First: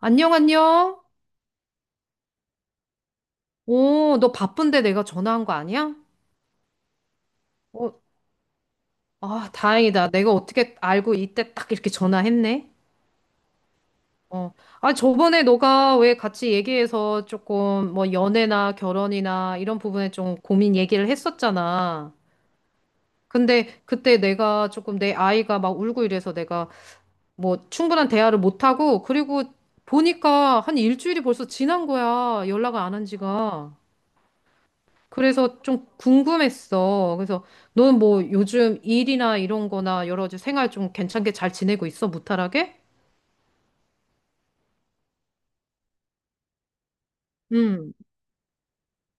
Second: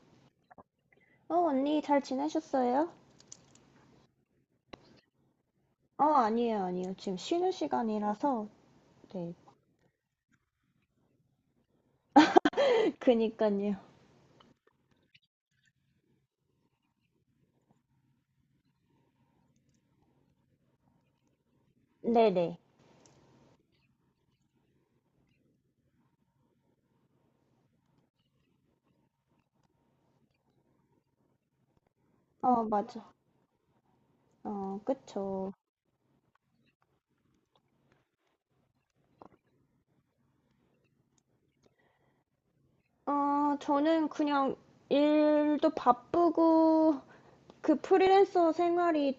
안녕, 안녕. 언니 잘 지내셨어요? 오, 너 바쁜데 내가 전화한 거 아니야? 아니에요, 아니에요. 지금 쉬는 어, 시간이라서. 네. 아, 다행이다. 내가 어떻게 알고 이때 딱 이렇게 전화했네. 그니까요. 어, 아, 저번에 너가 왜 같이 얘기해서 조금 뭐 연애나 결혼이나 이런 부분에 좀 고민 얘기를 했었잖아. 네네. 근데 그때 내가 조금 내 아이가 막 울고 이래서 내가 뭐 충분한 대화를 못하고 그리고 보니까 한 일주일이 벌써 지난 거야. 연락을 안 한 맞아. 지가. 그쵸. 그래서 좀 궁금했어. 그래서 너는 뭐 요즘 일이나 이런 거나 여러 가지 생활 좀 괜찮게 잘 지내고 있어? 무탈하게? 저는 그냥 일도 바쁘고, 그 응 프리랜서 생활이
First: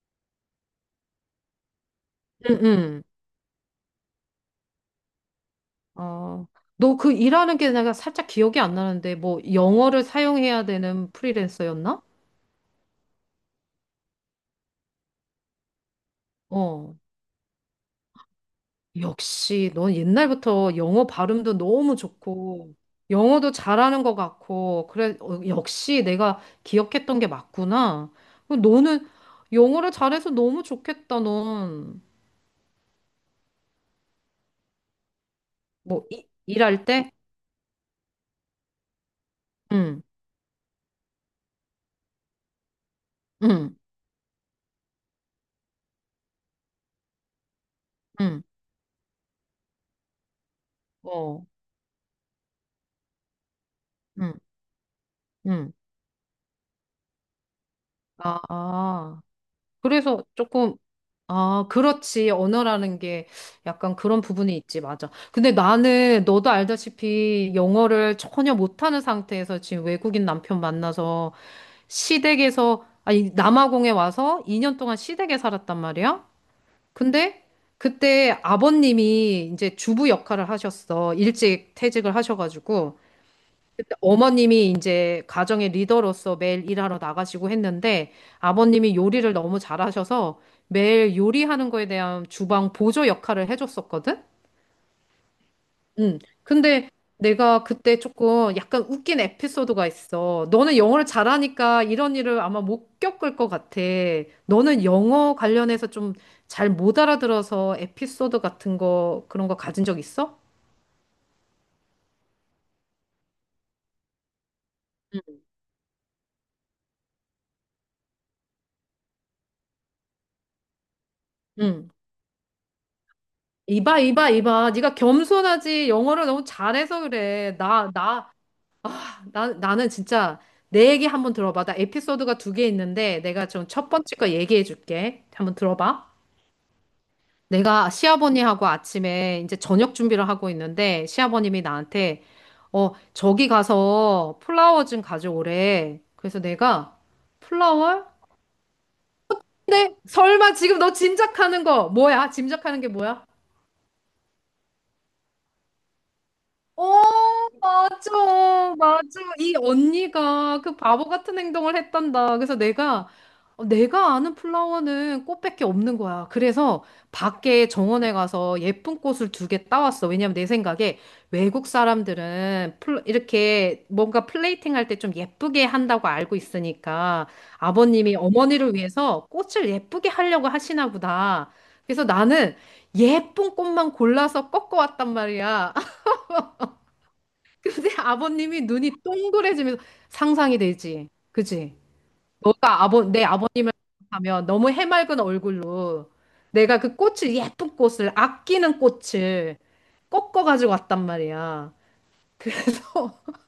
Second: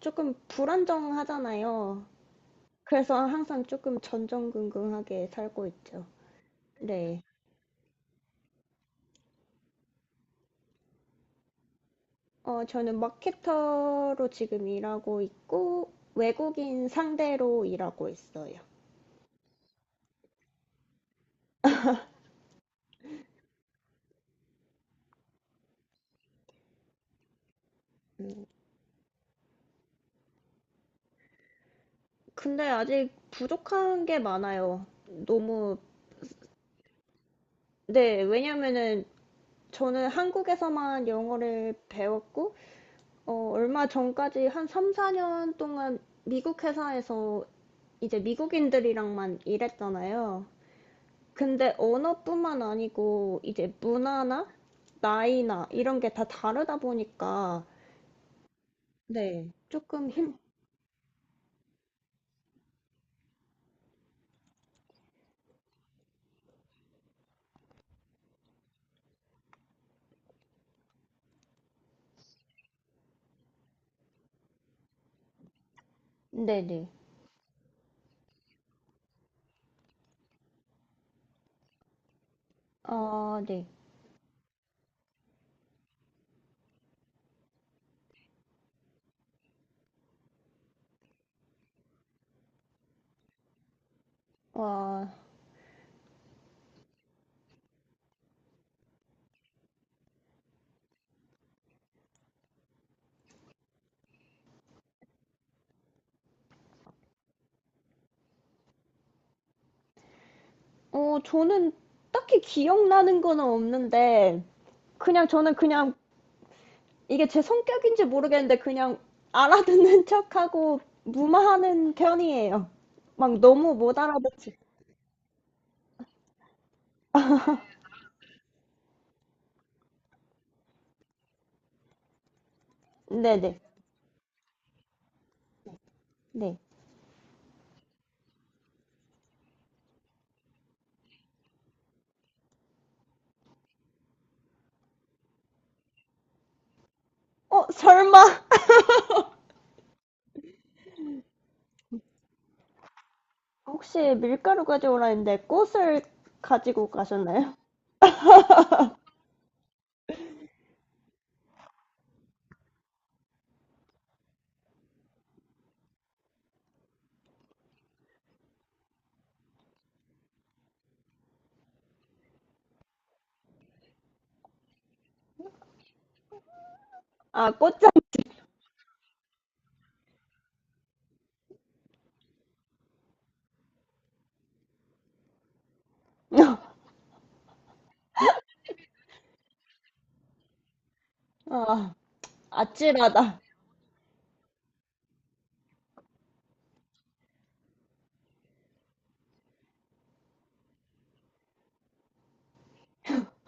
조금 불안정하잖아요. 응, 응. 그래서 항상 조금 전전긍긍하게 살고 있죠. 어, 너 그 네. 일하는 게 내가 살짝 기억이 안 나는데 뭐 영어를 사용해야 되는 프리랜서였나? 저는 마케터로 지금 일하고 있고, 외국인 어. 상대로 일하고 있어요. 역시 넌 옛날부터 영어 발음도 너무 좋고 영어도 잘하는 것 같고 그래 어, 역시 내가 기억했던 게 맞구나. 너는 영어를 잘해서 너무 좋겠다, 넌. 근데 아직 부족한 게 많아요. 너무, 뭐, 이, 일할 때? 네, 왜냐면은 응, 저는 한국에서만 영어를 배웠고, 응, 얼마 전까지 한 3, 4년 동안 미국 회사에서 이제 응, 미국인들이랑만 일했잖아요. 어. 근데 언어뿐만 아니고 이제 응, 문화나 나이나 응. 이런 게 다 다르다 보니까, 아, 아. 네, 조금 그래서 힘, 조금, 아, 그렇지. 언어라는 게 약간 그런 부분이 있지. 맞아. 근데 나는 너도 알다시피 영어를 전혀 못하는 상태에서 지금 외국인 남편 만나서 시댁에서, 아니, 남아공에 와서 2년 동안 시댁에 살았단 말이야. 네네. 근데 그때 아버님이 이제 주부 역할을 하셨어. 일찍 퇴직을 하셔가지고. 아, 네. 어머님이 이제 가정의 리더로서 매일 일하러 나가시고 했는데 아버님이 요리를 너무 잘하셔서 매일 요리하는 거에 대한 주방 보조 역할을 해줬었거든? 와, 응. 근데 내가 그때 조금 약간 웃긴 에피소드가 있어. 너는 영어를 잘하니까 이런 일을 아마 못 겪을 것 같아. 너는 영어 관련해서 좀 잘 못 알아들어서 에피소드 같은 거 그런 거 가진 적 있어? 저는 딱히 기억나는 거는 없는데, 그냥 저는 그냥 이게 제 성격인지 모르겠는데, 그냥 알아듣는 척하고 응. 무마하는 편이에요. 막 너무 못 이봐, 이봐, 알아듣지. 이봐. 네가 겸손하지. 영어를 너무 잘해서 그래. 나는 진짜 내 얘기 한번 들어봐. 나 에피소드가 두 개 있는데 내가 네네. 좀 첫 번째 거 얘기해 줄게. 한번 들어봐. 네. 내가 시아버님하고 아침에 이제 저녁 준비를 하고 있는데 시아버님이 나한테 어, 저기 가서 플라워 좀 가져오래. 그래서 내가 플라워? 설마? 근데 설마 지금 너 짐작하는 거 뭐야? 짐작하는 게 뭐야? 혹시 밀가루 가져오라 했는데, 꽃을 가지고 어, 가셨나요? 맞아, 맞아. 이 언니가 그 바보 같은 행동을 했단다. 그래서 내가, 어, 내가 아는 플라워는 꽃밖에 없는 거야. 그래서 밖에 정원에 가서 예쁜 꽃을 두 개 따왔어. 왜냐면 내 생각에 외국 사람들은 이렇게 뭔가 플레이팅 할 때 좀 예쁘게 한다고 알고 있으니까 아, 꽃장. 아버님이 어머니를 위해서 꽃을 예쁘게 하려고 하시나 보다. 그래서 나는 예쁜 꽃만 골라서 꺾어왔단 말이야. 근데 아버님이 눈이 동그래지면서 상상이 되지. 그지? 아, 너가 아버, 내 아찔하다. 아버님을 하면 너무 해맑은 얼굴로 내가 그 꽃을, 예쁜 꽃을, 아끼는 꽃을 꺾어가지고 왔단 말이야. 그래서,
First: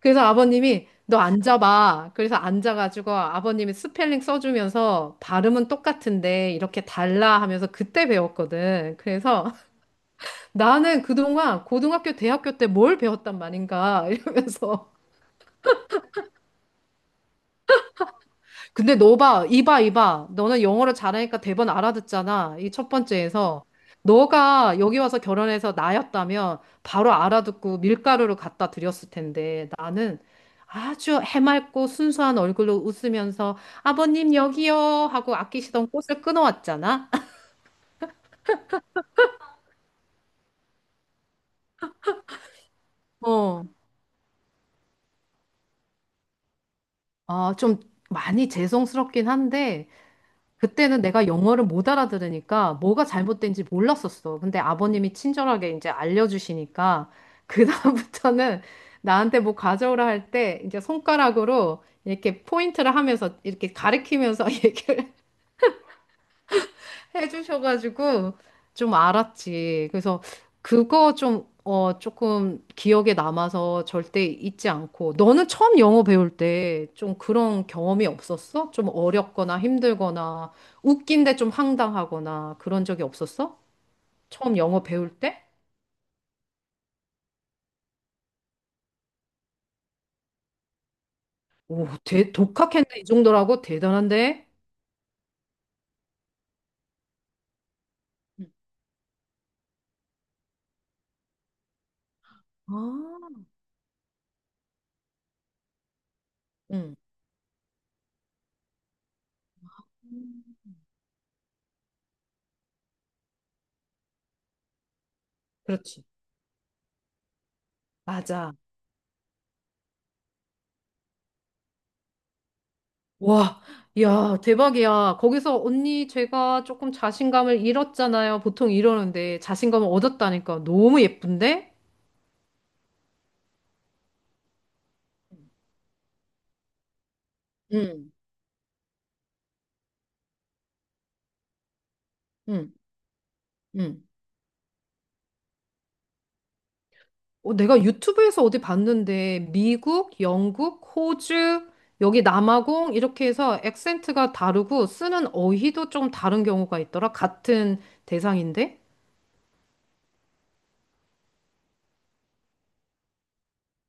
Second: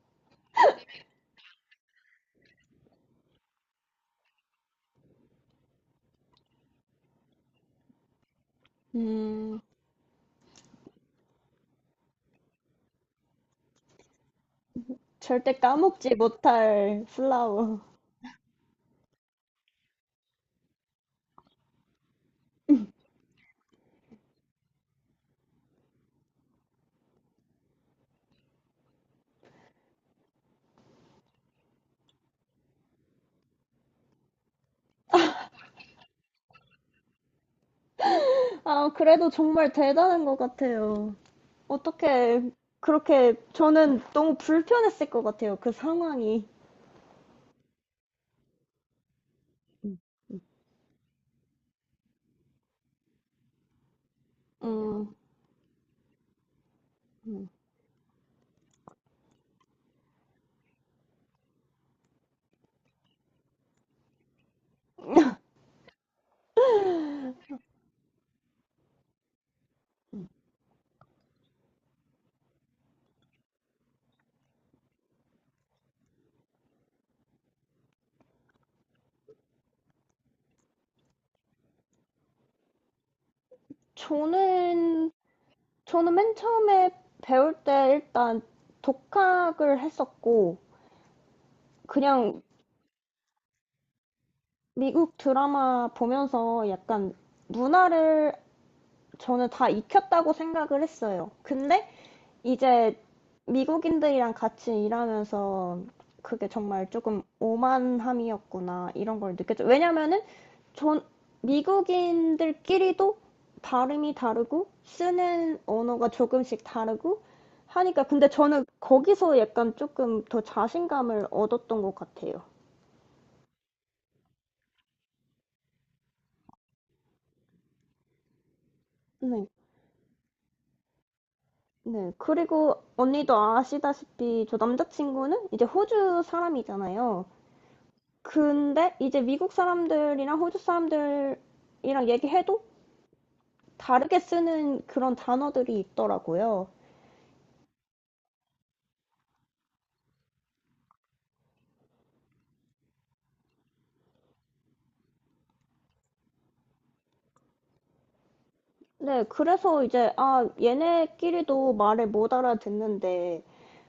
그래서 아버님이 너 앉아봐. 그래서 앉아가지고 아버님이 스펠링 써주면서 발음은 똑같은데 이렇게 달라 하면서 그때 배웠거든. 그래서 음, 나는 그동안 고등학교, 대학교 때 뭘 배웠단 말인가 이러면서. 절대 까먹지 못할 플라워. 근데 너 봐, 이봐, 이봐. 너는 영어를 잘하니까 대번 알아듣잖아. 이 첫 번째에서. 너가 여기 와서 결혼해서 나였다면 바로 알아듣고 밀가루를 갖다 드렸을 텐데 나는 아주 해맑고 순수한 얼굴로 웃으면서 아버님 여기요 하고 아끼시던 꽃을 끊어왔잖아. 아, 그래도 정말 대단한 것 같아요. 어떻게 그렇게 어. 저는 너무 불편했을 것 같아요. 그 상황이. 아, 좀 많이 죄송스럽긴 한데 그때는 내가 영어를 못 알아들으니까 뭐가 잘못된지 몰랐었어. 근데 아버님이 음, 친절하게 이제 알려주시니까 그다음부터는 나한테 뭐 가져오라 할 때 이제 손가락으로 이렇게 포인트를 하면서 이렇게 가리키면서 얘기를 해주셔가지고 좀 알았지. 그래서 그거 좀, 어, 조금 기억에 남아서 절대 잊지 않고. 너는 처음 영어 배울 때 좀 그런 경험이 없었어? 좀 어렵거나 힘들거나 웃긴데 좀 황당하거나 그런 적이 없었어? 처음 영어 배울 저는 때? 저는 맨 처음에 배울 때 일단 독학을 했었고 오, 대, 그냥 독학했네. 이 정도라고? 대단한데? 미국 드라마 보면서 약간 문화를 음. 저는 다 익혔다고 생각을 했어요. 근데 이제 아, 미국인들이랑 같이 일하면서 그게 정말 응, 조금 오만함이었구나 이런 걸 느꼈죠. 왜냐면은 음. 전 미국인들끼리도 발음이 다르고 쓰는 그렇지. 언어가 조금씩 다르고 하니까 근데 맞아. 저는 거기서 약간 조금 더 자신감을 얻었던 것 같아요. 와, 야, 대박이야. 거기서 언니 제가 조금 자신감을 잃었잖아요. 보통 이러는데 네. 자신감을 얻었다니까 너무 예쁜데? 네. 그리고 언니도 아시다시피 저 남자친구는 이제 호주 사람이잖아요. 응, 근데 이제 미국 사람들이랑 호주 사람들이랑 얘기해도 응, 응. 다르게 쓰는 그런 단어들이 있더라고요. 어, 내가 유튜브에서 어디 봤는데 미국, 영국, 호주, 여기 남아공 이렇게 해서 액센트가 다르고 쓰는 어휘도 좀 다른 경우가 있더라. 같은 대상인데? 네, 그래서 이제, 아, 얘네끼리도 말을 못 알아듣는데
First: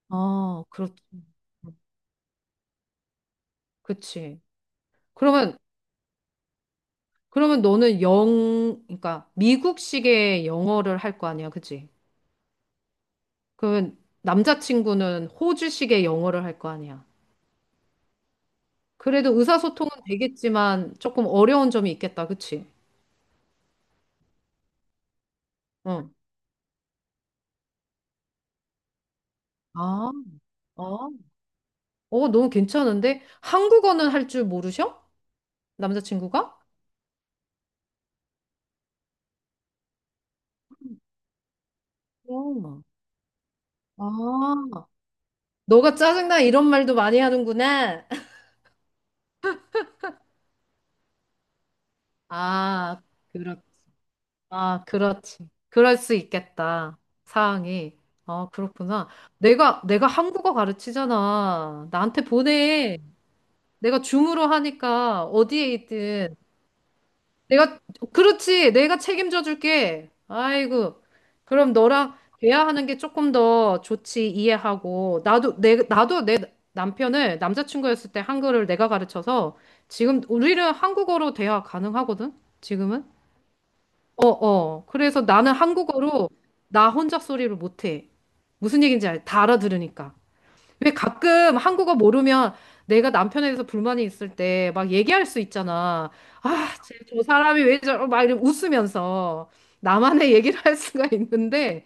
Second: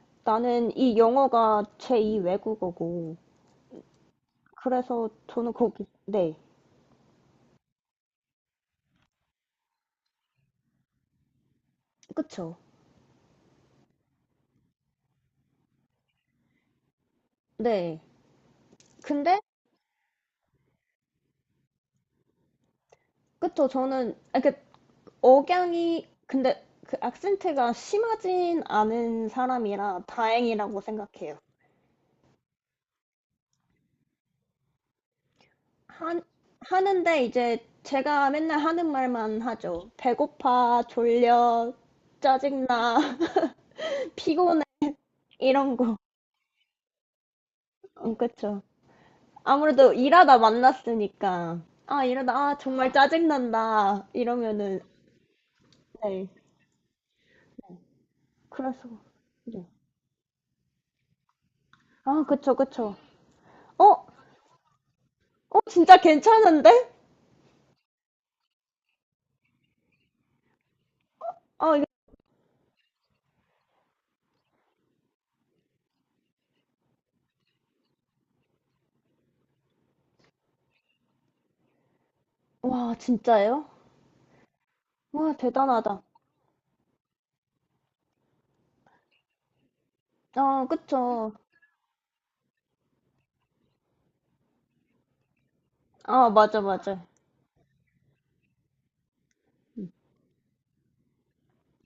아, 나는 그렇지. 이 영어가 제2 외국어고. 그치. 그래서 저는 그러면 거기, 네, 그러면 너는 그러니까 미국식의 영어를 할 거 아니야, 그치? 그쵸. 그러면 남자친구는 호주식의 영어를 할 거 아니야. 네. 그래도 근데, 의사소통은 되겠지만 조금 어려운 점이 있겠다, 그치? 그쵸, 저는, 아, 그, 억양이, 응. 근데 그 악센트가 심하진 않은 사람이라 아, 다행이라고 어, 생각해요. 어, 너무 괜찮은데? 한국어는 할 줄 모르셔? 하, 남자친구가? 하는데 이제 제가 맨날 하는 말만 하죠. 배고파, 졸려, 어. 짜증나, 피곤해 아, 이런 너가 거. 짜증나 이런 말도 많이 하는구나. 그쵸. 아무래도 일하다 만났으니까 아 이러다 아 정말 아, 그렇 짜증난다 이러면은 아, 그렇지. 그럴 수 네 있겠다. 상황이. 어, 그래서 그렇구나. 네. 내가 한국어 가르치잖아. 나한테 아 그쵸 그쵸. 보내. 어? 내가 줌으로 하니까 어디에 진짜 있든. 괜찮은데? 내가, 그렇지. 내가 책임져 줄게. 아이고. 그럼 아 이거 너랑 대화하는 게 조금 더 좋지. 이해하고. 나도 내 남편을 남자친구였을 때 한글을 내가 가르쳐서 지금 우리는 한국어로 대화 가능하거든? 와 지금은? 진짜예요? 어, 어. 그래서 와 나는 대단하다. 한국어로 나 혼자 소리를 못해. 무슨 얘기인지 알, 다 알아들으니까. 아 왜 그쵸. 가끔 한국어 모르면 내가 남편에 대해서 불만이 있을 때 막 얘기할 수 있잖아. 아 맞아 아, 맞아. 쟤저 사람이 왜 저러, 막 이러면 웃으면서 나만의 얘기를 할 수가 있는데,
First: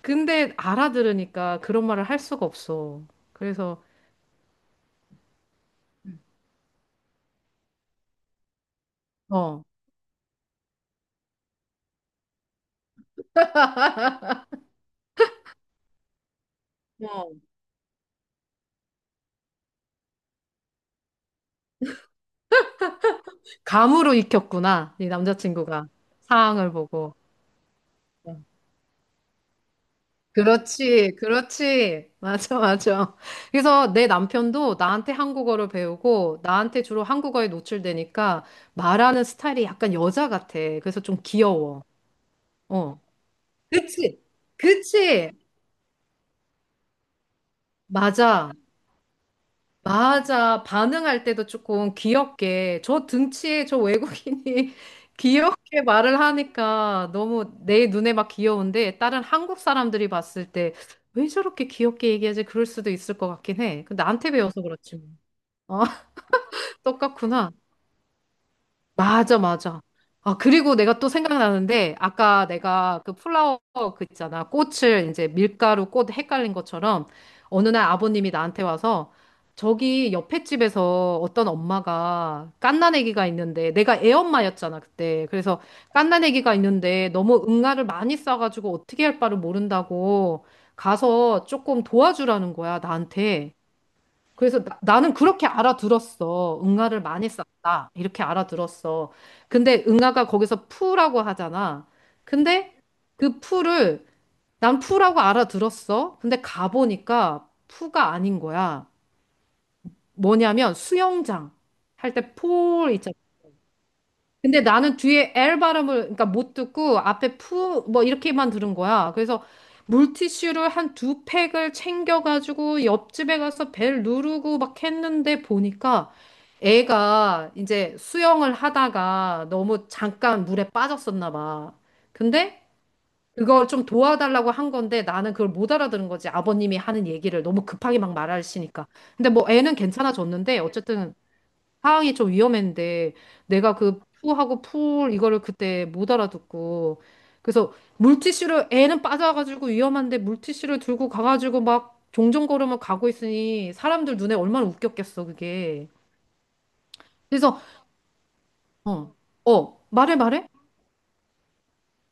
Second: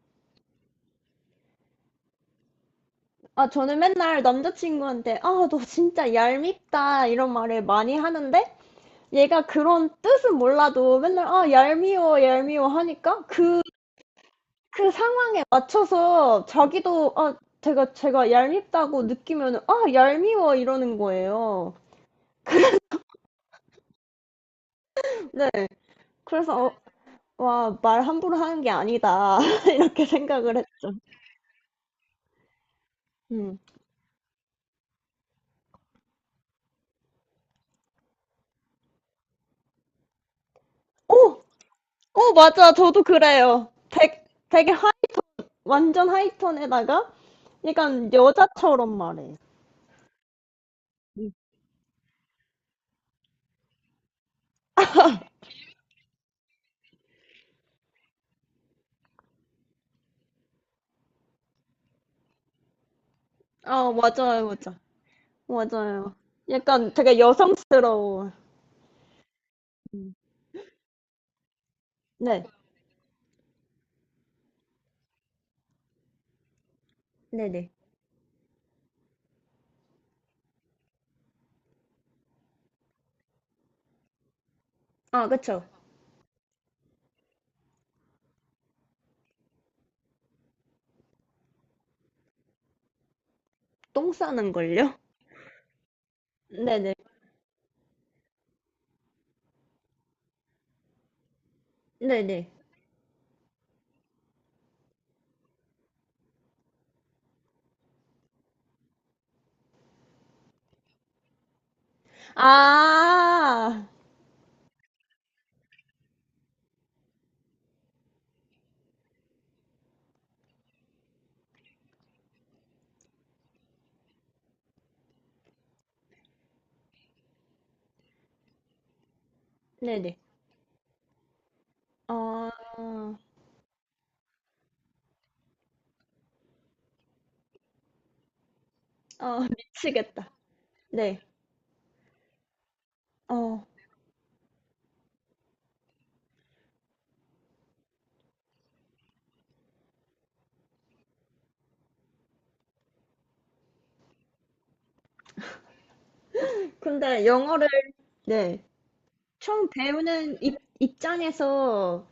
근데 알아들으니까 그런 말을 할 수가 없어. 아, 저는 그래서, 맨날 남자친구한테, 아, 너 진짜 얄밉다, 이런 말을 많이 하는데, 얘가 어, 그런 뜻은 몰라도 맨날, 아, 얄미워, 얄미워 하니까, 그 상황에 맞춰서 자기도, 아, 어. 제가 얄밉다고 느끼면, 아, 얄미워, 이러는 거예요. 감으로 익혔구나. 이 네. 남자친구가 그래서, 상황을 보고. 와, 말 함부로 하는 게 아니다. 이렇게 생각을 했죠. 그렇지, 그렇지. 맞아, 맞아. 음. 그래서 내 남편도 나한테 한국어를 배우고 나한테 주로 한국어에 노출되니까 말하는 스타일이 약간 여자 같아. 그래서 좀 오! 귀여워. 오, 맞아. 어. 저도 그래요. 그치, 되게 그치. 완전 하이톤에다가 약간 맞아. 여자처럼 말해. 맞아. 반응할 때도 조금 귀엽게. 저 등치에 저 외국인이 귀엽게 말을 하니까 너무 내 눈에 막 귀여운데 다른 한국 사람들이 봤을 때 왜 저렇게 귀엽게 얘기하지? 그럴 수도 있을 것 같긴 해. 아, 근데 나한테 맞아요, 배워서 맞아. 그렇지 뭐. 어, 맞아요. 약간 되게 똑같구나. 여성스러워. 맞아, 맞아. 아, 그리고 내가 또 생각나는데, 네. 아까 내가 그 플라워 그 있잖아. 꽃을 이제 밀가루 꽃 헷갈린 것처럼, 네네. 어느 날 아버님이 나한테 와서, 저기 옆에 집에서 어떤 엄마가 갓난아기가 있는데, 내가 애엄마였잖아, 아, 그때. 그래서 그쵸. 갓난아기가 있는데, 너무 응아를 많이 싸가지고 어떻게 할 바를 모른다고 가서 조금 도와주라는 거야, 나한테. 똥 싸는 그래서 걸요? 나, 는 그렇게 알아들었어. 네네. 응아를 많이 썼다. 이렇게 알아들었어. 근데 응아가 거기서 푸라고 하잖아. 네네. 근데 그 푸를 난 푸라고 알아들었어. 근데 가보니까 푸가 아닌 거야. 뭐냐면 수영장 할 때 폴 있잖아. 아, 근데 나는 뒤에 L 발음을 그러니까 못 듣고 앞에 푸 뭐 이렇게만 들은 거야. 그래서 물티슈를 한 두 팩을 챙겨가지고 옆집에 가서 벨 누르고 막 했는데 보니까 애가 이제 수영을 하다가 너무 네네. 잠깐 물에 빠졌었나 봐. 근데 아아아아아아 그걸 좀 도와달라고 한 건데 나는 그걸 못 알아들은 거지. 아버님이 하는 얘기를 너무 급하게 막 말하시니까. 근데 아 뭐 애는 미치겠다. 괜찮아졌는데 어쨌든 네. 상황이 좀 위험했는데 어, 내가 그 푸하고 풀 이거를 그때 못 알아듣고 그래서 물티슈를 애는 빠져가지고 위험한데 물티슈를 들고 가가지고 막 종전걸음을 가고 있으니 사람들 눈에 얼마나 웃겼겠어 그게 근데 그래서 영어를 네. 어, 처음 어 말해 배우는 말해 입장에서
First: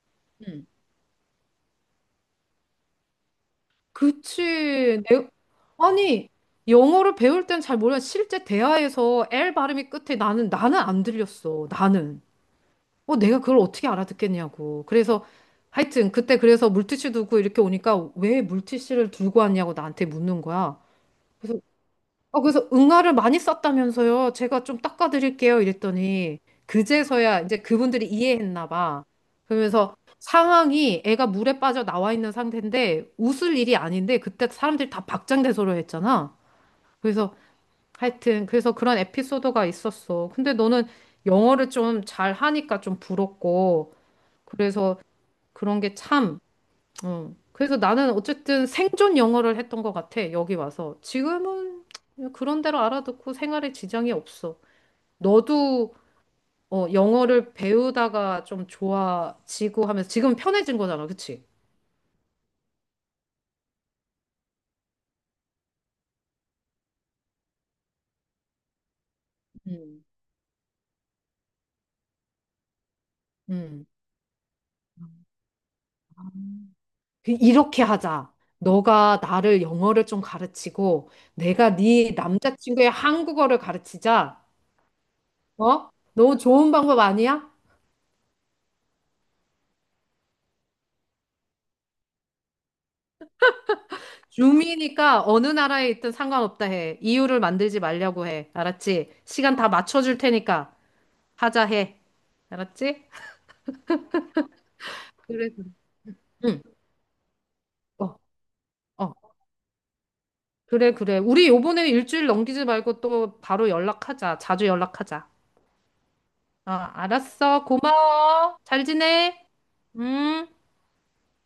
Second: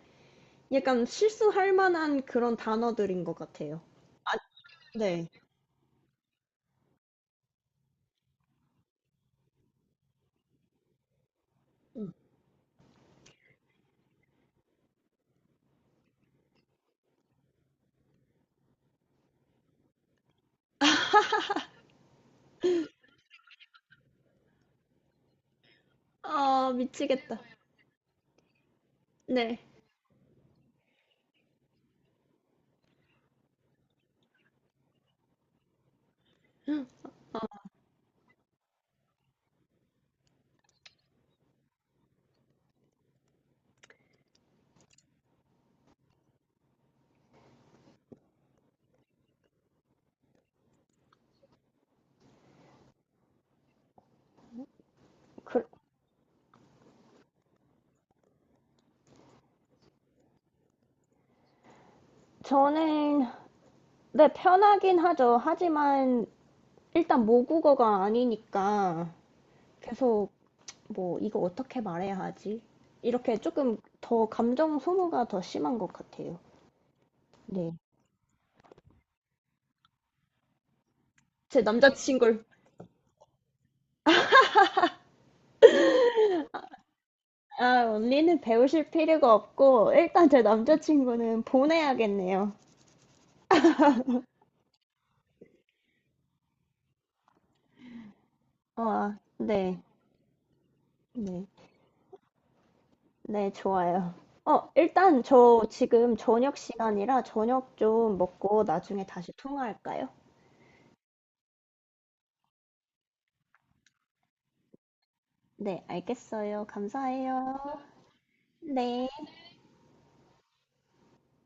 응. 약간 실수할 만한 그런 단어들인 것 같아요. 아, 그치 네. 아니 영어를 배울 땐 잘 몰라 실제 대화에서 L 발음이 끝에 나는 안 들렸어 나는 어, 내가 그걸 어떻게 알아듣겠냐고. 그래서 하여튼 그때 그래서 물티슈 두고 이렇게 오니까 왜 물티슈를 들고 왔냐고 나한테 묻는 거야. 그래서 어, 그래서 응아를 많이 썼다면서요. 제가 좀 닦아드릴게요. 이랬더니 아, 미치겠다. 그제서야 이제 그분들이 이해했나 봐. 네. 그러면서 상황이 애가 물에 빠져 나와 있는 상태인데 웃을 일이 아닌데 그때 사람들이 다 박장대소를 했잖아. 그래서 하여튼 그래서 그런 에피소드가 있었어. 근데 너는 영어를 좀 잘 하니까 좀 부럽고 그래서 그런 게 참, 어. 그래서 나는 어쨌든 생존 영어를 했던 것 같아, 여기 와서. 지금은 그냥 그런 대로 알아듣고 생활에 지장이 없어. 그, 너도 어, 영어를 배우다가 좀 좋아지고 하면서 지금 편해진 거잖아, 그치? 저는, 네, 편하긴 하죠. 하지만, 일단 모국어가 아니니까, 음. 계속, 뭐, 이거 어떻게 말해야 하지? 이렇게 조금 음. 더 감정 소모가 더 심한 것 같아요. 네. 이렇게 하자. 너가 나를 영어를 좀 가르치고 제 내가 네 남자친구를. 남자친구의 한국어를 가르치자. 어? 너무 좋은 방법 아니야? 아, 언니는 배우실 필요가 없고, 일단 제 남자친구는 보내야겠네요. 줌이니까 어느 나라에 있든 상관없다 해. 이유를 만들지 말려고 해. 알았지? 아, 시간 다 네. 맞춰줄 테니까 네. 하자 해. 알았지? 네, 좋아요. 일단 그래, 저 그래. 지금 저녁 응. 시간이라 저녁 어, 좀 먹고 나중에 어. 다시 통화할까요? 그래, 그래. 우리 요번에 일주일 넘기지 말고 또 바로 연락하자. 자주 연락하자. 네, 알겠어요. 어, 감사해요. 알았어. 고마워. 잘 네. 지내. 음.